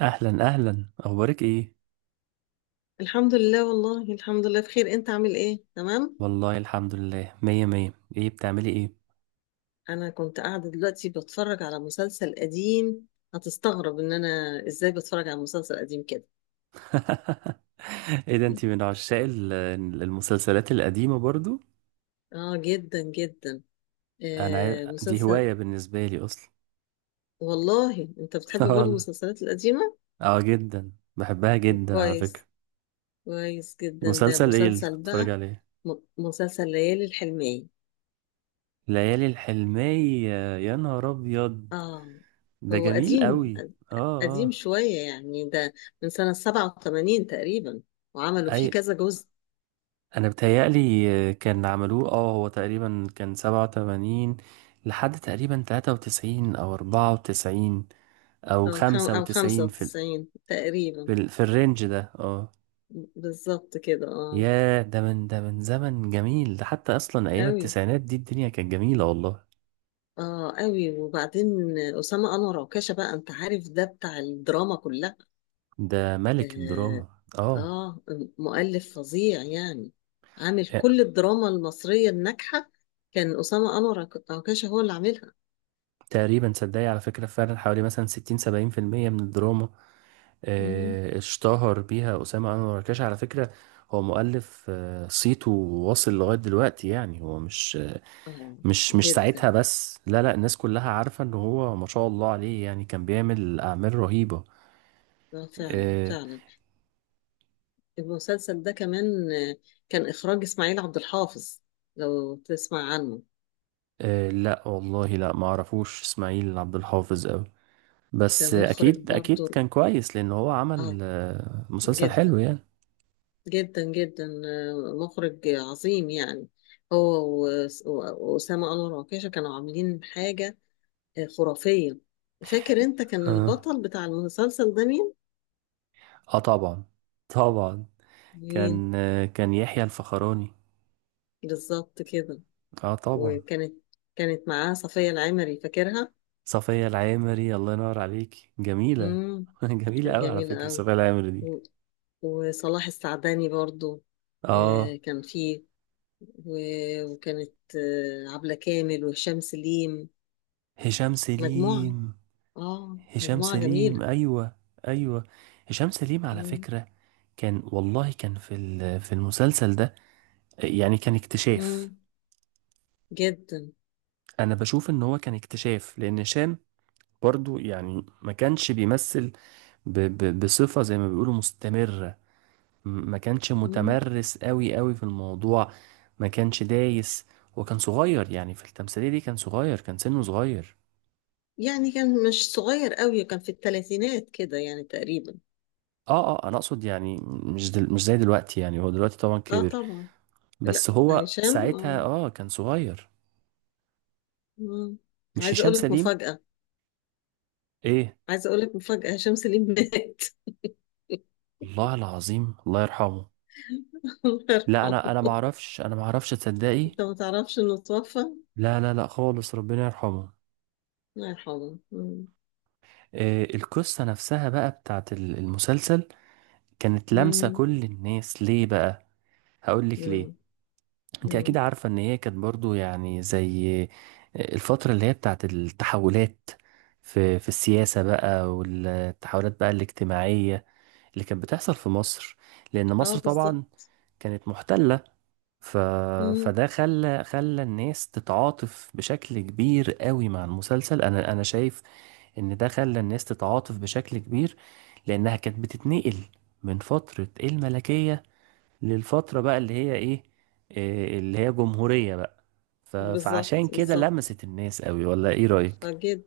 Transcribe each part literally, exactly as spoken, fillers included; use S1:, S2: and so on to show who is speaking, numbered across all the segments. S1: اهلا، اهلا. اخبارك ايه؟
S2: الحمد لله، والله الحمد لله بخير. انت عامل ايه؟ تمام.
S1: والله الحمد لله، مية مية. ايه بتعملي ايه؟
S2: انا كنت قاعده دلوقتي بتفرج على مسلسل قديم. هتستغرب ان انا ازاي بتفرج على مسلسل قديم كده.
S1: ايه ده! انتي من عشاق ال- المسلسلات القديمة برضو؟
S2: اه، جدا جدا.
S1: انا
S2: آه،
S1: عا- دي
S2: مسلسل.
S1: هواية بالنسبة لي اصلا.
S2: والله انت بتحب برضه
S1: والله.
S2: المسلسلات القديمه؟
S1: اه، جدا بحبها
S2: طب
S1: جدا على فكرة.
S2: كويس، كويس جدا. ده
S1: مسلسل ايه اللي كنت
S2: مسلسل
S1: بتتفرج
S2: بقى،
S1: عليه؟
S2: م- مسلسل ليالي الحلميه.
S1: ليالي الحلمية، يا نهار ابيض!
S2: اه،
S1: ده
S2: هو
S1: جميل
S2: قديم،
S1: قوي. اه،
S2: قديم
S1: اه،
S2: شويه يعني ده، من سنه سبعة وثمانين تقريبا، وعملوا فيه
S1: اي،
S2: كذا جزء.
S1: انا بتهيألي كان عملوه، اه هو تقريبا كان سبعة وتمانين لحد تقريبا تلاتة وتسعين او اربعة وتسعين او
S2: أو, خم...
S1: خمسة
S2: أو خمسة
S1: وتسعين في ال...
S2: وتسعين
S1: في,
S2: تقريبا.
S1: ال... في الرينج ده، اه.
S2: بالظبط كده اه.
S1: ياه، ده من ده من زمن جميل، ده حتى اصلا ايام
S2: أوي.
S1: التسعينات دي الدنيا كانت جميلة والله.
S2: اه أوي. وبعدين أسامة أنور عكاشة بقى، أنت عارف ده بتاع الدراما كلها.
S1: ده ملك الدراما،
S2: آه،
S1: اه.
S2: آه، مؤلف فظيع يعني، عامل
S1: يا-
S2: كل الدراما المصرية الناجحة. كان أسامة أنور عك- عكاشة هو اللي عاملها.
S1: تقريبا صدقني على فكرة، فعلا حوالي مثلا ستين سبعين في المية من الدراما،
S2: مم.
S1: آه، اشتهر بيها أسامة أنور الركاش على فكرة. هو مؤلف، آه، صيته واصل لغاية دلوقتي، يعني هو مش
S2: اه
S1: مش مش
S2: جدا.
S1: ساعتها بس، لا، لا الناس كلها عارفة ان هو ما شاء الله عليه، يعني كان بيعمل أعمال رهيبة.
S2: آه، فعلا
S1: آه،
S2: فعلا. المسلسل ده كمان، آه، كان إخراج إسماعيل عبد الحافظ، لو تسمع عنه.
S1: آه، لا والله، لا ما اعرفوش اسماعيل عبد الحافظ أوي،
S2: ده
S1: بس آه،
S2: مخرج
S1: اكيد
S2: برضو،
S1: اكيد كان كويس لان هو عمل
S2: اه،
S1: آه، مسلسل
S2: جدا،
S1: حلو يعني.
S2: جدا جدا، آه، مخرج عظيم يعني. هو و- وأسامة أنور وعكاشة كانوا عاملين حاجة آه، خرافية. فاكر انت كان
S1: اه،
S2: البطل بتاع المسلسل ده مين؟
S1: آه، طبعا، طبعا.
S2: مين؟
S1: كان آه، كان يحيى الفخراني،
S2: بالظبط كده.
S1: اه طبعا.
S2: وكانت كانت معاه صفية العمري، فاكرها؟
S1: صفية العامري، الله ينور عليك، جميلة،
S2: امم.
S1: جميلة
S2: كانت
S1: قوي على
S2: جميلة
S1: فكرة
S2: أوي.
S1: صفية العامري دي.
S2: و- وصلاح السعداني برضو.
S1: اه.
S2: آه، كان فيه، و- وكانت آه، عبلة كامل وهشام سليم.
S1: هشام
S2: مجموعة،
S1: سليم،
S2: اه
S1: هشام
S2: مجموعة
S1: سليم،
S2: جميلة.
S1: ايوه. ايوه، هشام سليم على
S2: مم.
S1: فكرة، كان والله كان في ال- في المسلسل ده، يعني كان اكتشاف.
S2: مم. جدا.
S1: انا بشوف ان هو كان اكتشاف، لان هشام برضو يعني ما كانش بيمثل ب ب بصفة زي ما بيقولوا مستمرة. ما كانش
S2: مم.
S1: متمرس قوي قوي في الموضوع. ما كانش دايس، وكان صغير يعني في التمثيلية دي، كان صغير، كان سنه صغير.
S2: يعني كان مش صغير قوي، كان في الثلاثينات كده يعني تقريبا.
S1: اه، اه انا اقصد يعني مش دل... مش زي دلوقتي، يعني هو دلوقتي طبعا
S2: اه
S1: كبر،
S2: طبعا. لا
S1: بس هو
S2: هشام،
S1: ساعتها
S2: اه.
S1: اه كان صغير.
S2: مم.
S1: مش
S2: عايزة
S1: هشام
S2: اقول لك
S1: سليم.
S2: مفاجأة.
S1: ايه؟
S2: عايزة اقول لك مفاجأة، هشام سليم مات.
S1: الله العظيم، الله يرحمه.
S2: الله
S1: لا،
S2: يرحمه.
S1: انا انا ما اعرفش، انا ما اعرفش، تصدقي.
S2: انت ما تعرفش انه توفى؟
S1: لا، لا، لا، خالص، ربنا يرحمه.
S2: الله يرحمه. مم.
S1: إيه القصة نفسها بقى بتاعت ال- المسلسل، كانت لامسة
S2: مم.
S1: كل الناس ليه بقى؟ هقول لك ليه.
S2: مم.
S1: انت اكيد
S2: مم.
S1: عارفة ان هي كانت برضو يعني زي الفترة اللي هي بتاعت التحولات في في السياسة بقى، والتحولات بقى الاجتماعية اللي كانت بتحصل في مصر، لان
S2: اه
S1: مصر
S2: بالظبط.
S1: طبعا كانت محتلة. ف...
S2: مم.
S1: فده خلى خلى الناس تتعاطف بشكل كبير قوي مع المسلسل، انا انا شايف ان ده خلى الناس تتعاطف بشكل كبير، لانها كانت بتتنقل من فترة الملكية للفترة بقى اللي هي ايه، إيه اللي هي جمهورية بقى. ف...
S2: بالظبط،
S1: فعشان كده
S2: بالظبط.
S1: لمست الناس قوي، ولا ايه رأيك؟
S2: اه جدا.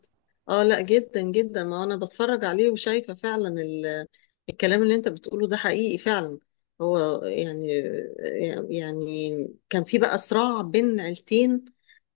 S2: اه لا، جدا جدا، ما انا بتفرج عليه وشايفه فعلا ال... الكلام اللي انت بتقوله ده حقيقي فعلا. هو يعني، يعني كان في بقى صراع بين عيلتين،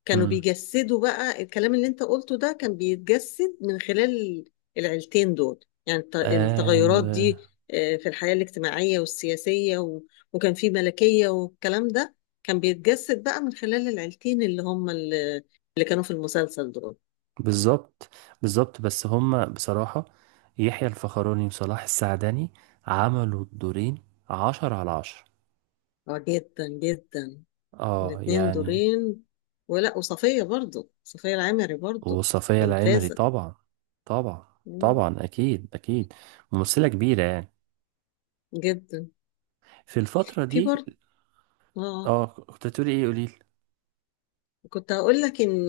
S2: كانوا
S1: امم،
S2: بيجسدوا بقى الكلام اللي انت قلته ده، كان بيتجسد من خلال العيلتين دول. يعني الت- التغيرات
S1: ايوه،
S2: دي آه، في الحياة الاجتماعية والسياسية و... وكان في ملكية والكلام ده، كان بيتجسد بقى من خلال العيلتين اللي هم، اللي اللي كانوا في المسلسل دول.
S1: بالظبط، بالظبط، بس هما بصراحة يحيى الفخراني وصلاح السعدني عملوا الدورين عشرة على عشرة،
S2: اه جدا جدا.
S1: اه
S2: الاتنين
S1: يعني.
S2: دورين. ولا، وصفية برضو، صفية العمري برضو.
S1: وصفية العمري
S2: ممتازة.
S1: طبعا، طبعا،
S2: مم.
S1: طبعا، اكيد، اكيد، ممثلة كبيرة يعني،
S2: جدا.
S1: في الفترة
S2: في
S1: دي.
S2: برضو، اه.
S1: اه، كنت هتقولي ايه؟ قوليلي.
S2: كنت هقول لك ان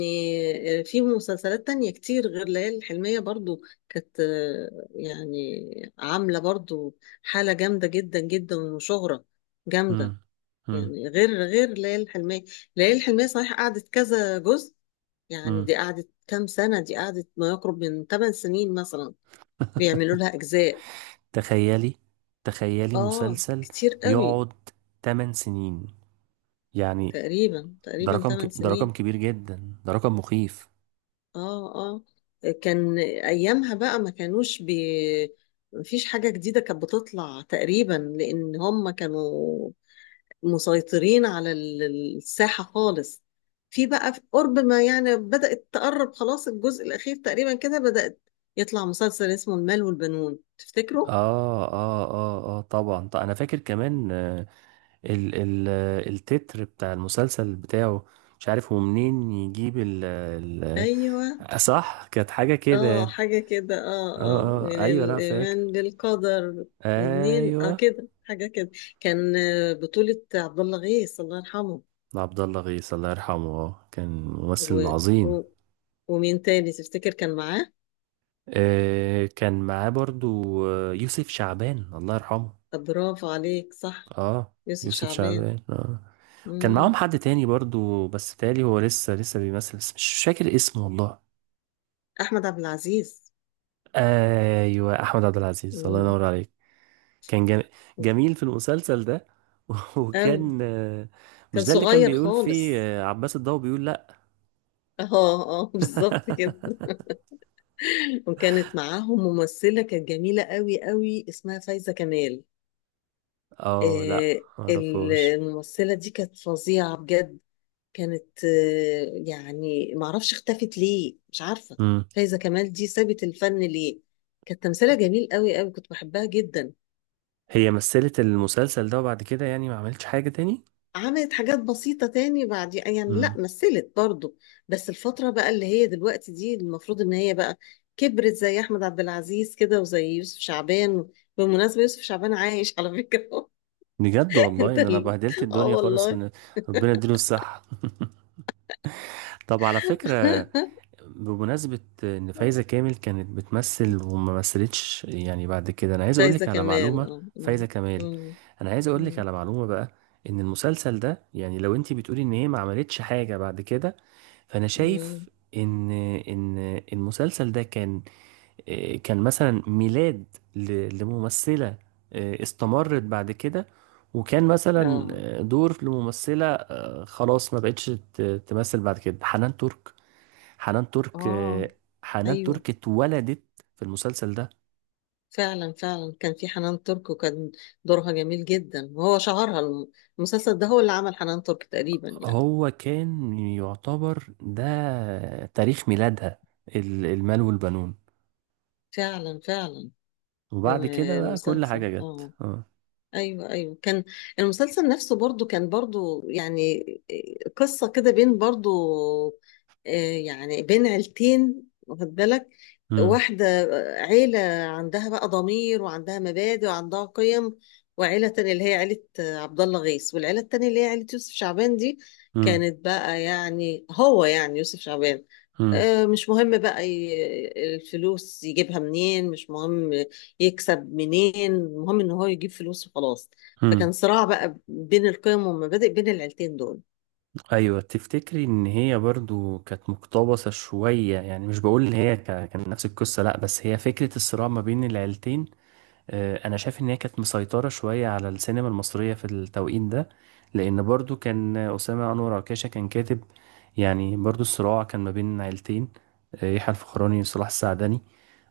S2: آه، في مسلسلات تانية كتير غير ليالي الحلمية برضو، كانت آه، يعني عاملة برضو حالة جامدة جدا جدا وشهرة جامدة.
S1: امم
S2: يعني غير غير ليالي الحلمية. ليالي الحلمية صحيح قعدت كذا جزء، يعني
S1: امم
S2: دي قعدت كام سنة، دي قعدت ما يقرب من ثمان سنين مثلا، بيعملوا لها أجزاء.
S1: تخيلي، تخيلي
S2: آه
S1: مسلسل
S2: كتير قوي.
S1: يقعد 8 سنين يعني!
S2: تقريبا
S1: ده
S2: تقريبا
S1: رقم
S2: ثمان
S1: ك... ده رقم
S2: سنين.
S1: كبير جدا، ده رقم مخيف.
S2: آه، آه. كان أيامها بقى ما كانوش بي مفيش حاجة جديدة كانت بتطلع تقريبا، لأن هم كانوا مسيطرين على ال- الساحة خالص. في بقى في قرب ما، يعني بدأت تقرب، خلاص الجزء الأخير تقريبا كده بدأت يطلع مسلسل اسمه المال والبنون، تفتكروا؟
S1: اه، اه، اه، اه، طبعا. طب انا فاكر كمان، آه، ال ال آه، التتر بتاع المسلسل بتاعه، مش عارف هو منين يجيب ال ال
S2: أيوه.
S1: آه، صح، كانت حاجة كده
S2: اه
S1: يعني.
S2: حاجة كده،
S1: اه،
S2: اه، اه،
S1: اه،
S2: من
S1: ايوه، لا فاكر.
S2: الإيمان بالقدر. منين،
S1: ايوه.
S2: اه كده، حاجة كده. كان آه، بطولة عبد الله غيث، الله يرحمه.
S1: عبد الله غيث الله يرحمه، آه، كان ممثل
S2: و...
S1: عظيم.
S2: و... ومين تاني تفتكر كان معاه؟
S1: آه، كان معاه برضو آه، يوسف شعبان الله يرحمه.
S2: طب برافو عليك، صح.
S1: اه،
S2: يوسف
S1: يوسف
S2: شعبان.
S1: شعبان، اه. كان
S2: مم.
S1: معاهم حد تاني برضو، بس تالي هو لسه لسه بيمثل، بس مش فاكر اسمه والله.
S2: أحمد عبد العزيز.
S1: ايوه، احمد عبد العزيز، الله
S2: مم.
S1: ينور عليك. كان جم... جميل في المسلسل ده.
S2: أوي،
S1: وكان آه،
S2: كان
S1: مش ده اللي كان
S2: صغير
S1: بيقول فيه
S2: خالص.
S1: آه، عباس الضو بيقول لا؟
S2: اه، اه، بالظبط كده. وكانت معاهم ممثلة كانت جميلة قوي قوي، اسمها فايزة كمال.
S1: اه، لا
S2: آه،
S1: معرفوش.
S2: الممثلة دي كانت فظيعة بجد، كانت آه، يعني، معرفش اختفت ليه، مش عارفة.
S1: مم.
S2: فايزة كمال دي سابت الفن ليه؟ كانت تمثيلها جميل قوي قوي، كنت بحبها جدا.
S1: هي مثلت المسلسل ده وبعد كده يعني ما عملتش حاجة تاني.
S2: عملت حاجات بسيطة تاني بعد يعني، لا
S1: مم.
S2: مثلت برضو. بس الفترة بقى اللي هي دلوقتي دي، المفروض ان هي بقى كبرت زي احمد عبد العزيز كده وزي يوسف شعبان. بالمناسبة، يوسف شعبان عايش على فكرة.
S1: بجد والله
S2: انت
S1: ان انا
S2: ال-
S1: بهدلت
S2: اه
S1: الدنيا خالص،
S2: والله.
S1: ان ربنا يديله الصحة. طب على فكرة، بمناسبة ان فايزة كامل كانت بتمثل وما مثلتش يعني بعد كده، انا عايز
S2: مش عايزة
S1: اقولك على
S2: كمان
S1: معلومة.
S2: اه.
S1: فايزة
S2: مم.
S1: كمال،
S2: مم.
S1: انا عايز اقولك
S2: مم.
S1: على معلومة بقى، ان المسلسل ده يعني لو انتي بتقولي ان هي ما عملتش حاجة بعد كده، فانا
S2: مم.
S1: شايف ان ان المسلسل ده كان آه، كان مثلا ميلاد ل- لممثلة آه، استمرت بعد كده، وكان مثلا
S2: اه،
S1: آه، دور لممثلة آه، خلاص ما بقتش ت- تمثل بعد كده. حنان ترك، حنان ترك
S2: اه،
S1: آه، حنان
S2: ايوه،
S1: ترك اتولدت في المسلسل ده.
S2: فعلا فعلا. كان في حنان ترك، وكان دورها جميل جدا، وهو شهرها الم- المسلسل ده هو اللي عمل حنان ترك تقريبا يعني.
S1: هو كان يعتبر ده تاريخ ميلادها، ال- المال والبنون،
S2: فعلا فعلا.
S1: وبعد
S2: آه،
S1: كده بقى كل
S2: المسلسل
S1: حاجة
S2: اه.
S1: جت، اه.
S2: ايوه، ايوه، كان المسلسل نفسه برضو كان برضو يعني آه، قصه كده بين برضو آه، يعني بين عيلتين، واخد بالك؟
S1: امم
S2: واحده، عيله عندها بقى ضمير وعندها مبادئ وعندها قيم، وعيله تانية اللي هي عيله آه، عبد الله غيث، والعيله التانية اللي هي عيله يوسف شعبان دي،
S1: امم
S2: كانت بقى يعني، هو يعني، يوسف شعبان آه، مش مهم بقى، ي- الفلوس يجيبها منين، مش مهم يكسب منين، المهم ان هو يجيب فلوس وخلاص. فكان
S1: امم،
S2: صراع بقى بين القيم والمبادئ بين العيلتين دول.
S1: ايوه، تفتكري ان هي برضو كانت مقتبسه شويه؟ يعني مش بقول ان هي كا- كان نفس القصه، لا، بس هي فكره الصراع ما بين العيلتين. آه، انا شايف ان هي كانت مسيطره شويه على السينما المصريه في التوقيت ده، لان برضو كان اسامه انور عكاشه كان كاتب، يعني برضو الصراع كان ما بين عيلتين، آه، يحيى الفخراني وصلاح السعدني،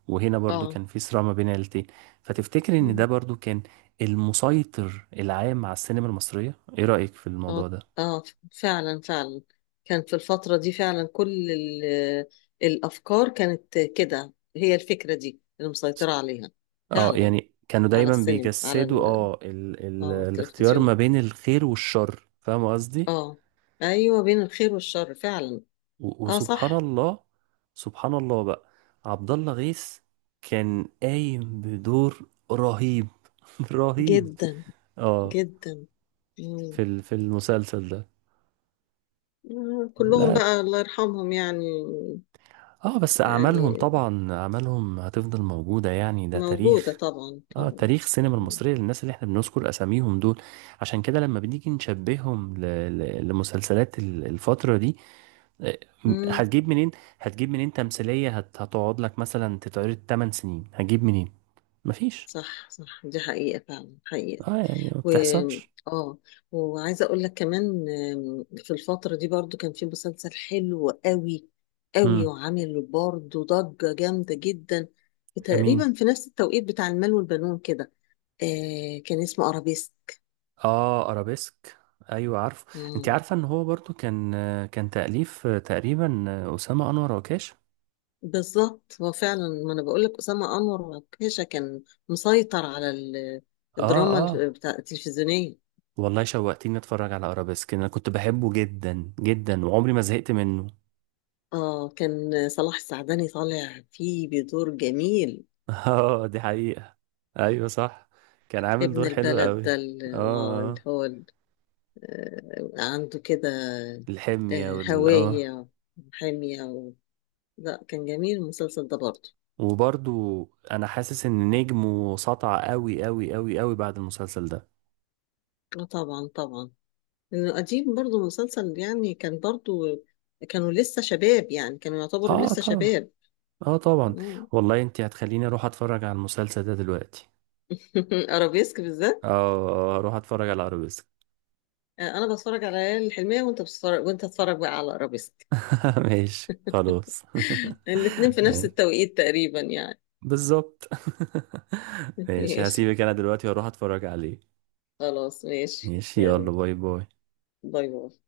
S1: وهنا برضو
S2: اه.
S1: كان في صراع ما بين عيلتين. فتفتكري ان ده
S2: مم.
S1: برضو كان المسيطر العام على السينما المصريه؟ ايه رايك في الموضوع
S2: اه،
S1: ده؟
S2: اه، فعلا فعلا. كان في الفترة دي فعلا، كل ال- الأفكار كانت كده، هي الفكرة دي اللي مسيطرة عليها.
S1: اه
S2: فعلا،
S1: يعني كانوا
S2: على
S1: دايما
S2: السينما، على
S1: بيجسدوا
S2: ال-
S1: اه ال ال
S2: اه
S1: الاختيار
S2: التلفزيون.
S1: ما بين الخير والشر، فاهم قصدي؟
S2: اه، ايوه، بين الخير والشر فعلا.
S1: و-
S2: اه
S1: وسبحان
S2: صح.
S1: الله، سبحان الله بقى، عبد الله غيث كان قايم بدور رهيب، رهيب،
S2: جدا
S1: اه،
S2: جدا. مم.
S1: في ال في المسلسل ده.
S2: آه، كلهم
S1: لا،
S2: بقى الله يرحمهم يعني.
S1: اه، بس اعمالهم
S2: يعني
S1: طبعا، اعمالهم هتفضل موجودة يعني، ده
S2: موجودة
S1: تاريخ.
S2: طبعا
S1: اه،
S2: طبعا.
S1: تاريخ السينما المصرية للناس اللي احنا بنذكر اساميهم دول. عشان كده لما بنيجي نشبههم ل... ل... لمسلسلات ال- الفترة دي، آه، م-
S2: امم.
S1: هتجيب منين؟ هتجيب منين تمثيلية هت... هتقعد لك مثلا تتعرض 8 سنين؟ هتجيب منين؟ مفيش.
S2: صح، صح، دي حقيقة فعلا، حقيقة.
S1: اه يعني ما
S2: و
S1: بتحصلش.
S2: اه وعايزة اقول لك كمان، آم، في الفترة دي برضو كان في مسلسل حلو قوي قوي،
S1: امم،
S2: وعامل برضو ضجة جامدة جدا،
S1: امين.
S2: تقريبا في نفس التوقيت بتاع المال والبنون كده. آه كان اسمه ارابيسك.
S1: اه، ارابيسك، ايوه عارفه. انت
S2: مم.
S1: عارفة ان هو برضو كان آه، كان تأليف آه، تقريبا آه، اسامة انور عكاشة؟
S2: بالظبط، هو فعلا، ما انا بقول لك اسامة انور وكيشة كان مسيطر على ال-
S1: اه،
S2: الدراما الف-
S1: اه
S2: بتاع التلفزيونية.
S1: والله شوقتني اتفرج على ارابيسك، انا كنت بحبه جدا جدا وعمري ما زهقت منه.
S2: اه، كان صلاح السعداني طالع فيه بدور جميل.
S1: اه، دي حقيقة، ايوه صح. كان عامل
S2: ابن
S1: دور حلو
S2: البلد
S1: قوي.
S2: ده اللي،
S1: اه،
S2: اه اللي
S1: آه.
S2: هو ال- آه، عنده كده
S1: الحمية
S2: آه،
S1: وال اه،
S2: هوية، وحمية و... لا كان جميل المسلسل ده برضه.
S1: وبرضو انا حاسس ان نجمه سطع قوي قوي قوي قوي بعد المسلسل ده.
S2: اه طبعا طبعا. انه قديم برضه مسلسل يعني، كان برضه كانوا لسه شباب يعني، كانوا يعتبروا
S1: اه
S2: لسه
S1: طبعا،
S2: شباب.
S1: اه طبعا.
S2: مم.
S1: والله انت هتخليني اروح اتفرج على المسلسل ده دلوقتي.
S2: ارابيسك
S1: اه،
S2: بالذات.
S1: آه، آه، اروح اتفرج على ارابيسك.
S2: آه، انا بتفرج على ليالي الحلمية، وانت بتتفرج وانت تتفرج بقى على ارابيسك.
S1: ماشي خلاص.
S2: الاتنين في نفس
S1: ماشي.
S2: التوقيت تقريبا يعني.
S1: بالظبط. ماشي،
S2: ماشي،
S1: هسيبك انا دلوقتي واروح اتفرج عليه.
S2: خلاص ماشي،
S1: ماشي، يلا.
S2: يلا
S1: باي باي.
S2: باي باي.